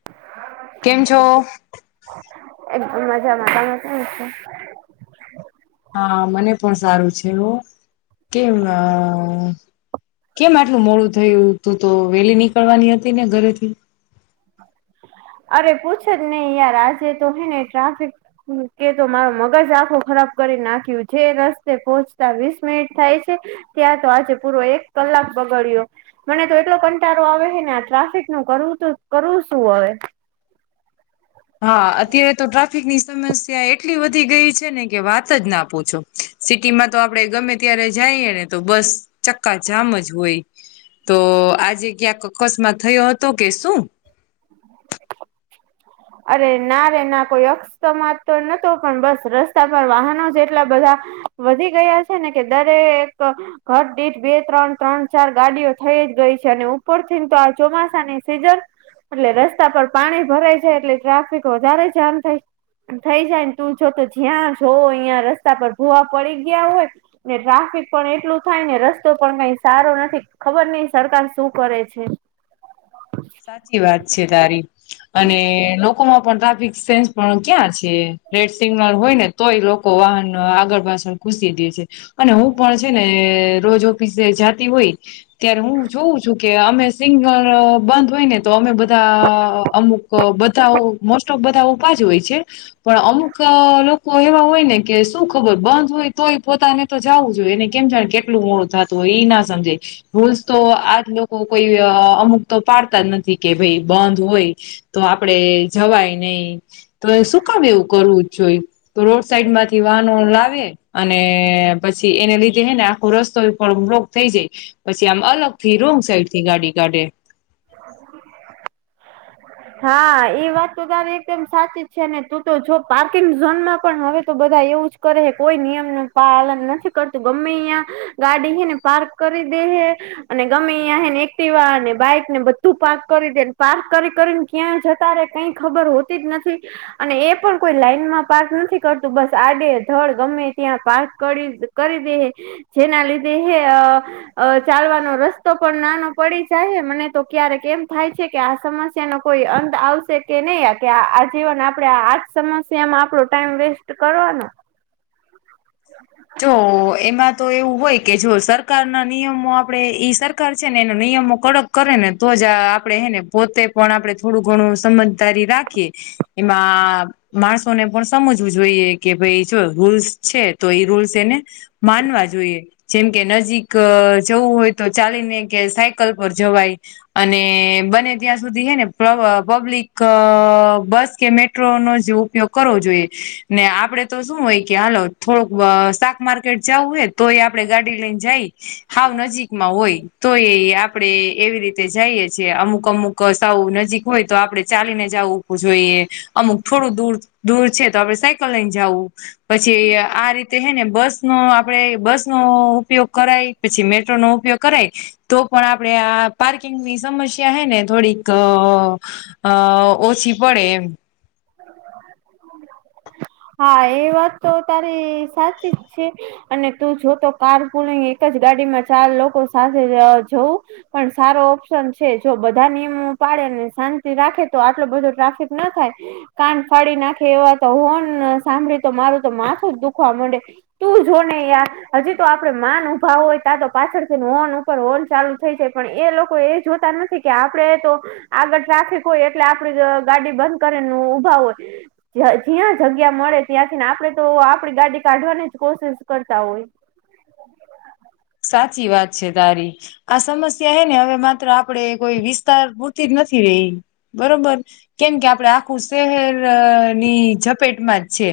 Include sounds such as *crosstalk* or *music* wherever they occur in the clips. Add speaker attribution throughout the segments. Speaker 1: *inaudible*
Speaker 2: કેમ છો?
Speaker 1: એકદમ મજામાં તમે કેમ છો?
Speaker 2: હા મને પણ સારું છે એવું કેમ અ. કેમ આટલું મોડું થયું તું તો વેલી નીકળવાની હતી ને ઘરેથી *unintelligible*
Speaker 1: અરે પૂછે જ નહી યાર આજે તો હે ને ટ્રાફિક કે તો મારો મગજ આંખો ખરાબ કરી નાખ્યું જે રસ્તે પોહોંચતા વીસ મિનિટ થાય છે. ત્યાં તો આજે પૂરો એક કલાક બગાડ્યો. મને તો એટલો કંટળો આવે છે ને આ ટ્રાફિક નું કરવું કરવું શું હવે
Speaker 2: હા અત્યારે તો ટ્રાફિક ની સમસ્યા એટલી વધી ગઈ છે ને કે વાત જ ના પૂછો. સિટી માં તો આપડે ગમે ત્યારે જઈએ ને તો બસ ચક્કા જામ જ હોય. તો આજે ક્યાંક અકસ્માત થયો હતો કે શું.
Speaker 1: અરે ના રે ના કોઈ અક્ષમા તો નતો પણ બસ રસ્તા પર વાહનો જેટલા બધા. વધી ગયા છે ને કે દરે એક ઘર દીઠ બે ત્રણ ત્રણ ચાર ગાડીઓ થઈ જ ગઈ છે અને ઉપર થી ને તો આ ચોમાસાની સિઝન એટલે રસ્તા પર પાણી ભરાય છે એટલે ટ્રાફિક વધારે જામ થાય. થઈ જાય ને તું જો તો જ્યાં જો અહિયાં રસ્તા પર ભોવા પડી ગયા હોય. ને ટ્રાફિક પણ એટલું થાય ને રસ્તો પણ કઈ સારો નથી ખબર નઈ સરકાર શું કરે છે.
Speaker 2: સાચી વાત છે તારી અને લોકોમાં પણ ટ્રાફિક સેન્સ પણ ક્યાં છે. રેડ સિગ્નલ હોય ને તોય લોકો વાહન આગળ પાછળ ઘૂસી દે છે. અને હું પણ છે ને રોજ ઓફિસે જાતી હોય. ત્યારે હું જોઉં છું કે અમે સિંગલ બંધ હોય ને તો અમે બધા અમુક બધા મોસ્ટ ઓફ બધા ઉભાજ હોય છે. પણ અમુક લોકો એવા હોય ને કે શું ખબર બંધ હોય તોય પોતાને તો જાવું જોઈએ એને કેમ જા કેટલું મોડું થતું હોય એ ના સમજાય રૂલ્સ તો આજ લોકો કોઈ અમુક તો પાડતા જ નથી કે ભાઈ બંધ હોય તો આપડે જવાય નહી તો શું કામ એવું કરવું જ જોઈ તો રોડ સાઈડ માંથી વાહનો લાવે અને પછી એને લીધે હે ને આખો રસ્તો પણ બ્લોક થઈ જાય પછી આમ અલગ થી રોંગ સાઈડ થી ગાડી કાઢે.
Speaker 1: *inaudible* હા, એ વાત તો તારી એકદમ સાચી જ છે ને, તું તો જો પાર્કિંગ ઝોનમાં પણ હવે તો બધા એવું જ કરે હે, કોઈ નિયમનું પાલન નથી કરતું. ગમે ન્યા ગાડી હે ને પાર્ક કરી દે હે અને ગમે યા હેને એક્ટિવા ને બાઈક ને બધું પાર્ક કરી દેને, પાર્ક કરી કરીન ક્યાં જતા રે કઈ ખબર હોતી જ નથી. અને એ પણ કોઈ લાઈનમાં પાર્ક નથી કરતું, બસ આડે ધડ ગમે ત્યાં પાક કરી કરી દે હે, જેના લીધે હે અ અ ચાલવાનો રસ્તો પણ નાનો પડી જાય, મને તો ક્યારેક એમ થાય છે કે આ સમસ્યાનો કોઈ અંત આવશે કે નઈ? કે આ આજીવન આપડે આજ સમસ્યામાં આપડો ટાઈમ વેસ્ટ કરવાનો.
Speaker 2: જો એમાં તો એવું હોય કે જો સરકારના નિયમો આપડે ઈ સરકાર છે ને એનો નિયમો કડક કરે ને તો જ આપડે હે ને પોતે પણ આપડે થોડું ઘણું સમજદારી રાખીએ એમાં માણસોને પણ સમજવું જોઈએ કે ભઈ જો રૂલ્સ છે તો ઈ રૂલ્સ સેને માનવા જોઈએ. જેમ કે નજીક જવું હોય તો ચાલીને કે સાયકલ પર જવાય અને બને ત્યાં સુધી હે ને પ્ર પબ્લિક બસ કે મેટ્રોનો જ ઉપ પયોગ કરવો જોઈએ, ને આપડે તો શું હોય કે હાલો થોડુક અ શાકમાર્કેટ જાવું હે તોય આપડે ગાડી લઈન જાઈ હાવ નજીકમાં હોય તો ઈ આપડે એવી રીતે જાઈએ છીએ, અમુક-અમુક સાવ નજીક હોય તો આપડે ચાલીને જાવુ ઉ જોઈએ, અમુક થોડું દૂર દૂર છે તો આપડે સાયકલ લઈન જાવું. પછી આ રીતે હે ને બસનો આપડે બસનો ઉપયોગ કરાય, પછી મેટ્રોનો ઉપયોગ કરાય તો પણ આપડે આ પાર્કિંગની સમસ્યા હે ને થોડીક અ ઓછી પડે એમ.
Speaker 1: હા, એ વાત તો તારી સાચી જ છે. અને તું જો તો કાર કુલીગ એક જ ગાડીમાં ચાર લોકો સાથે જવું પણ સારો ઓપ્શન છે, જો બધા નિયમો પાડેને, શાંતિ રાખે તો આટલો બધો ટ્રાફિક ન થાય. કાન ફાડી નાખે એવા તો હોન સાંભળી તો મારું તો માથું દુખવા મડે. તું જો ને યાર, હજી તો આપડે માન ઉભા હોય, તા તો પાછળથી હોનું પર હોન ચાલુ થઈ જાય, પણ એ લોકો એ જોતા નથી કે આપડે તો આગળ ટ્રાફિક હોય એટલે આપડી ગાડી બંધ કરી ઊભા હોય. જ જ્યા જગ્યા મળે ત્યાંથીન આપડે તો આપડી ગાડી કાઢવાની જ કોશિશ કરતા હોય.
Speaker 2: સાચી વાત છે, તારી. આ સમસ્યા હે ને હવે માત્ર આપડે કોઈ વિસ્તાર પૂરતી જ નથી રહી બરોબર, કેમ કે આપડે આખું શહેરની ઝપેટમાં જ છે.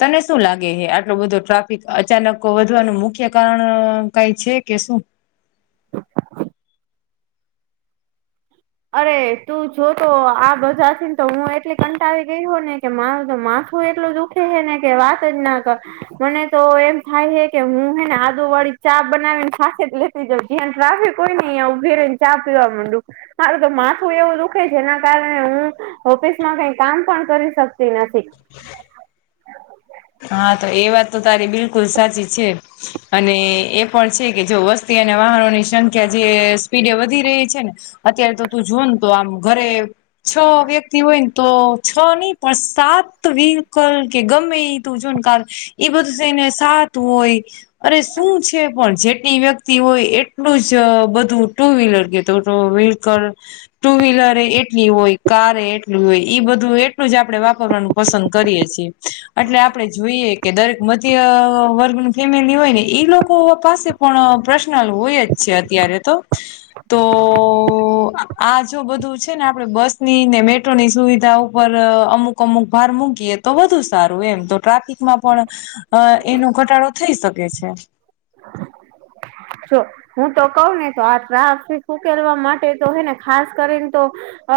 Speaker 2: તને શું લાગે હે? આટલો બધો ટ્રાફિક અચાનક વધવાનું મુખ્ય કારણ કાંઈ છે કે શું?
Speaker 1: અરે, તું જોતો આ બધાથીન તો હું એટલી કંટાળી ગઈ હુ ને કે મારું તો માથું એટલુ દુ ખે હે ને કે વાત જ ના કર. મને તો એમ થાય હે કે હું હેને આદુવાળી ચા બનાવી ન સાથે જ લે તી જવ, જ્યાં ટ્રાફિક હોયને ન્યા ઉભી રઈન ચા પીવા મંડુ. મારું તો માથું એવું દુખે જેના કારણે હું ઓફિસમાં કાંઈ કામ પણ કરી શકતી નથી.
Speaker 2: હા, તો એ વાત તો તારી બિલકુલ સાચી છે. અને એ પણ છે કે જો વસ્તી અને વાહનોની સંખ્યા જે સ્પીડે વધી રહી છે ને અત્યારે તો તું જોઉ ન તો આમ ઘરે છ વ્યક્તિ હોયન તો છ ની પણ સાત વ્હીકલ કે ગમે ઈ તુ જોન કાળ ઈ બધું થઈને સાત હોય અરે શું છે પણ જેટલી વ્યક્તિ હોય એટલું જ બધું ટુ વ્હીલર કે તો ટુ વ્હી કલ ટુ વ્હીલરય એટલી હોય, કારય એટલી હોય ઈ બધું એટલું જ આપડે વાપરવાનું પસંદ કરીએ છીએ. એટલે આપ. જોઈએ કે દરેક મધ્ય વર્ગનું ફેમિલી હોય ને ઈ લોકો પાસે. પણ પ્રશ્નલ હોય જ છે અત્યારે તો. તો આ જો બધું છે ને આપડે બસની ને મેટ. ની સુવિધા ઉપર અમુક અમુક ભાર મૂકીએ તો વધુ સારું એમ તો. ટ્રાફિકમાં પણ એનો ઘટાડો થઈ શકે છે.
Speaker 1: જો. હું તો કઉ ને તો આ ટ્રાફિક ઉકેલવા માટે તો હે ને ખાસ કરીને તો.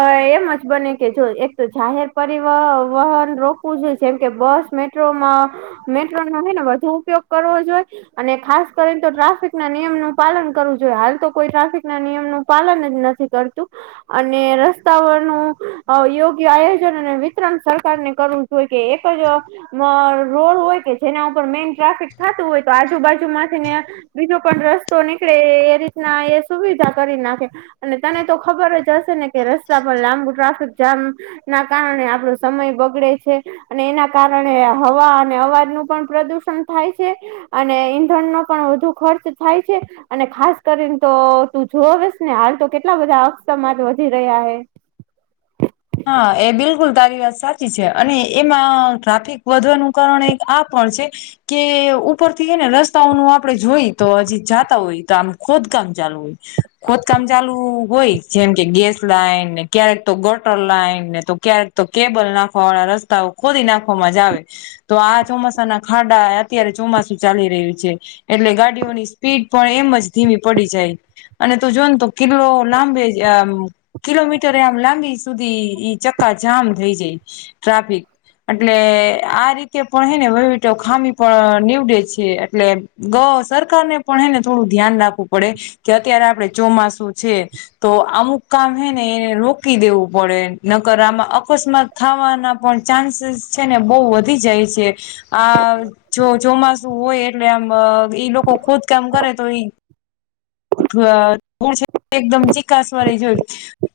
Speaker 1: અ એમ જ બને કે જો એક તો જાહેર પરિવ વહન રોકવું જોઈએ જેમ કે બસ મેટ. મેટ્રોમાં મેટ્રો નો હેને વધુ ઉપયોગ કરવો જોઈ. અને ખાસ કરીને તો ટ્રાફિક ના નિયમ નું પાલન કરવું જોઈએ હાલ તો કોઈ ટ્રાફિક ના નિયમ નું પાલન જ નથી. કરતું. અને રસ્તાઓ નું યોગ્ય આયોજન અને વિતરણ સરકારને કરું. હોય કે એક જ રોડ હોય કે જેના ઉપર મેઈન ટ્રાફિક થતું હોય તો આજે. આજુ બાજુ માંથી ને બીજો પણ રસ્તો નીકળે એ રીતના એ સુવિધા કરી નાખે. અને તને તો ખબર જ હશે ને કે રસ્તા પર લાંબુ ટ્રાફિક જામ. ના કારણે આપણો સમય બગડે છે. અને એના કારણે હવા અને અવાજ નું પણ પ્રદુષણ થાય છે. અને ઈંધણનો પણ વધુ ખર્ચ થાય છે. અને ખાસ કરીને તો તું જોવેસે ને હાલ તો કેટલા બધા અકસ્માત વધી રહ્યા હૈ.
Speaker 2: હા એ બિલકુલ તારી વાત સાચી છે અને એમાં ટ્રાફિક વધવાનું કારણ એક આ પણ છે. કે ઉપરથી હે ને રસ્તાઓનું આપડે જોઈ તો હજી જાતા હોય તો આમ ખોદકામ ચાલુ હોય. ખોદકામ ચાલુ હોય જેમ કે ગેસ લાઈનને ક્યારેક તો ગ. ગટર લાઈન ને તો ક્યારેક તો કેબલ નાખવા વાળા રસ્તાઓ ખોદી નાખવામાં જ આવે. તો આ ચોમાસાના ખાડા અત્યારે ચોમાસું ચાલી રહ્યું છે. એટલે ગાડીઓની સ્પીડ પણ એમ જ ધીમી પડી જાય. અને તું જો ને તો કિલો લાંબે કિલોમીટર આમ. લાંબી સુધી ઈ ચક્કા જામ થઇ જાય ટ્રાફિક. એટલે આ રીતે પણ હે ને વહીવટો ખામી. પણ નીવડે છે એટલે ગ સરકાર ને પણ હેને થોડું ધ્યાન રાખવું પડે. કે અત્યારે આપડે ચોમાસું છે તો અમુક કામ હે ને એને રોકી દેવું. પડે નકર આમાં અકસ્માત થાવાના પણ ચાન્સીસ છે ને બહુ વધી જાય છે. આ જો ચોમાસું હોય એટલે આમ ઈ લોકો ખોદકામ કરે તો ઈ. ધૂળ છે એકદમ ચીકાસ વાળી જ હોય.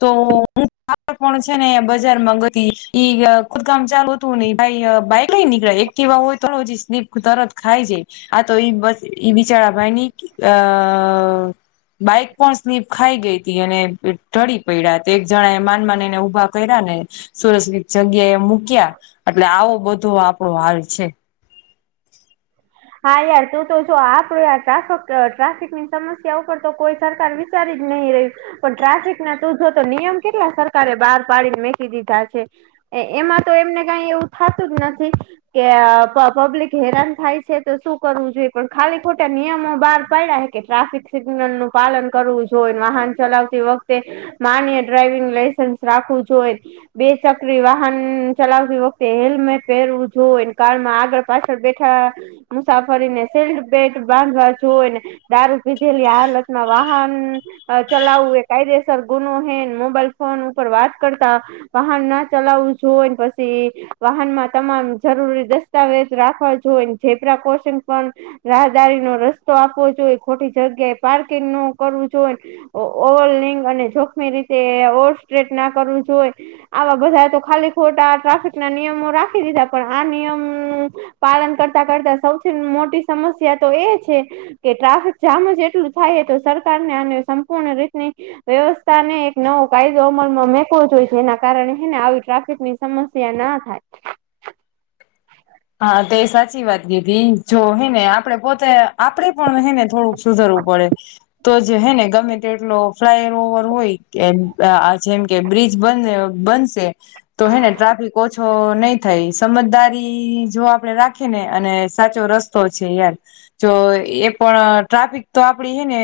Speaker 2: તો હું કાલ પણ છે ને આયા બજારમાં ગઈતી ઈ ખુદકામ ચાલુ હત. ન ભાઈ બાઈક લઈને નીકળ્યા એક્ટીવા હોય તો હાલો હજી સ્લીપ તરત ખાઈ જાય. આ તો ઈ બસ ઈ બિચારા ભાઈ ની અ. બાઈક પણ સ્લિપ ખાઈ ગઈ હતી અને ઢળી પડ્યા. તે એક જણા એ માન માન ઉભા કર્યા ને. સુરક્ષિત જગ્યા એ મૂક્યા એટલે આવો બધો આપણો હાલ છે. *inaudible*
Speaker 1: હા યાર તું તો જો આપડે આ ટ્રાફક ટ્રાફિક ની સમસ્યા ઉપર તો કોઈ સરકાર. વિચારી જ નહી રહી હોય. પણ ટ્રાફિક ના તું જો તો નિયમ કેટલા સરકારે બહાર પાડીને મેકી દીધા છે. એમાં તો એમને કઈ એવું થતું જ નથી કે પબ્લિક હેરાન થાય છે. શું કરવું જોઈએ પણ ખાલી ખોટા નિયમો બહાર પાડ્યા હે કે ટ્રાફિક સિગ્નલ નું. પાલન કરવું જોઈને વાહન ચલાવતી વખતે. માન્ય ડ્રાઈવિંગ લાઈસન્સ રાખવું જોઈ. બે ચકરી વાહન ચલાવતી વખતે હેલ્મેટ પહેરવું જો કારમાં આગળ. પાછળ બેઠા મુસાફરીને સીટ બેલ્ટ બાંધવા જોઈને. દારૂ પીધેલી હાલતમાં વાહન ચલાવવું એ કાયદેસર ગુનો હેન મોબાઈલ ફોન ઉપર વાત કરતા વાહન ના ચલાવવું જો પછી વાહનમાં તમામ જરૂરી દસ્ સ્તાવેજ રાખવા જો ઝેબ્રા કોશન પણ, રાહદારી નો રસ્તો આપવો જોઈએ, ખોટી જગ્યાએ પાર્કિંગ નો કરવું જોઈ, ઓવ લિંગ અને જોખમી રીતે ઓર સ્ટ્રેટ ના કરવું જોઈ, આવા બધા તો ખાલી ખોટા ટ્રાફિક ના નિયમો રાખી દીધા પણ આ નિયમ, પાલન કરતા કરતા સૌથી મોટી સમસ્યા તો એ છે. કે ટ્રાફિક જામ જ એટલું થાય તો સરકાર ને આને સંપૂર્ણ રીતની, વ્યવસ્થા ને એક નવો કાયદો અમલમાં મેકવો જોઈ એના કારણે હને આવી ટ્રાફિકની સ સમસ્યા ના થાય.
Speaker 2: હા તે એ સાચી વાત કીધી જો હેને આપડે પોતે આપડે પણ હેને થોડુંક સુધરવું પડે. તો જે હે ને ગમે તે એટલો ફ્લાય ઓવર હોય કે આ જેમ, કે બ્રિજ બને બનશે. તો હેને ટ્રાફિક ઓછો નહી થાય સમજદારી, જો આપડે રાખી ને અને સાચો રસ્તો છે યાર, જો એ પણ ટ્રાફિક તો આપડી હે ને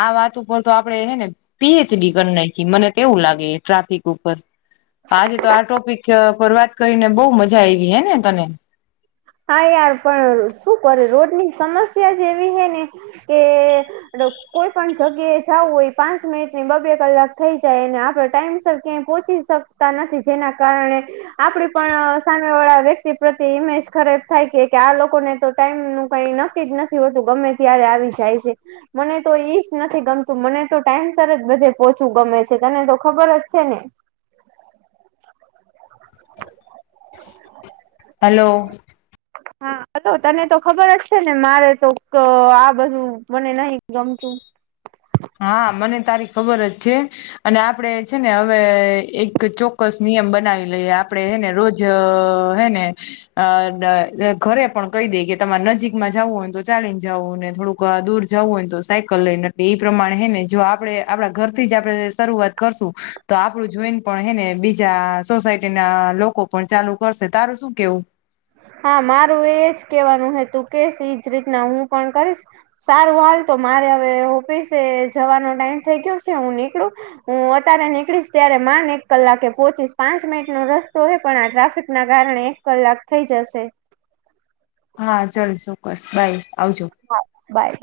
Speaker 2: આ વાત ઉપર તો આપડે હે ને, પીએચડી કર નાખી મને તેવું લાગે ટ્રાફિક ઉપર, આજે તો આ ટોપિક પર વાત કરીને બહુ મજા આવી હે ને તને.
Speaker 1: હા યાર પણ શું કરે રોડ ની સમસ્યા જ એવી હૈ ને કે, કોઈ પણ જગ્યા એ જવું હોય પાંચ મિનિટ ની બ બે કલાક થઈ જાયને, આપડે ટાઈમ સર ક્યાં પોહોચી જ, સકતા નથી જેના કારણે આપડી પણ સામે વાળા વ્યક્તિ પ્રત્યે ઇમેજ, ખરેબ થાય કે કે આ લોકોને તો ટાઈમ નું કઈ નક્કી જ નથી હોતું ગમે ત્યારે આવી જાય છે. મને તો ઈ જ નથી ગમતું મને તો ટાઈમ સર જ બધે પોહચવું ગમે છે, તને તો ખબર જ છે ને,
Speaker 2: હલો, હ,
Speaker 1: તો તને તો ખબર જ છે ને મારે તો આ બધું મને નહી ગમતું.
Speaker 2: હા મને તારી ખબર જ છે. અને આપડે છે ને હવે એક ચોક્કસ નિયમ બનાવી લઈએ આપણેે હે ને રોજ, જ હે ને, અ ઘરે પણ કહી દે કે તમારે નજીકમાં જવું હોય ને તો ચાલીને જવું ને થોડુંક, દૂર જવું હોયને તો સાયકલ લઈ ને, એ પ્રમાણે હે ને જો આપડણે આપણા ઘરથી જ આપણે શરૂઆત કરશું તો આપણું જોઈન, પણ હેને બીજા સોસાયટી ના લોકો પણ ચાલુ કરશે તારું શું કેવું.
Speaker 1: હા મારું એજ કેવાનું હે તું કેશ એજ રીતના હું પણ કરીશ. સારું હાલ તો મારે હવે ઓફિસે જવાનો ટાઈમ થઈ ગયો છે હું નીકળું. હું અત્યારે નીકળીશ ત્યારે માન એક કલાકે પોહોંચીશ પાંચ મિનિટ નો રસ્તો હય પણ આ ટ્રાફિક ના કારણે, કલાક થઇ જશે.
Speaker 2: હા ચાલ ચોક્કસ બાય આવજો.
Speaker 1: હા બાય.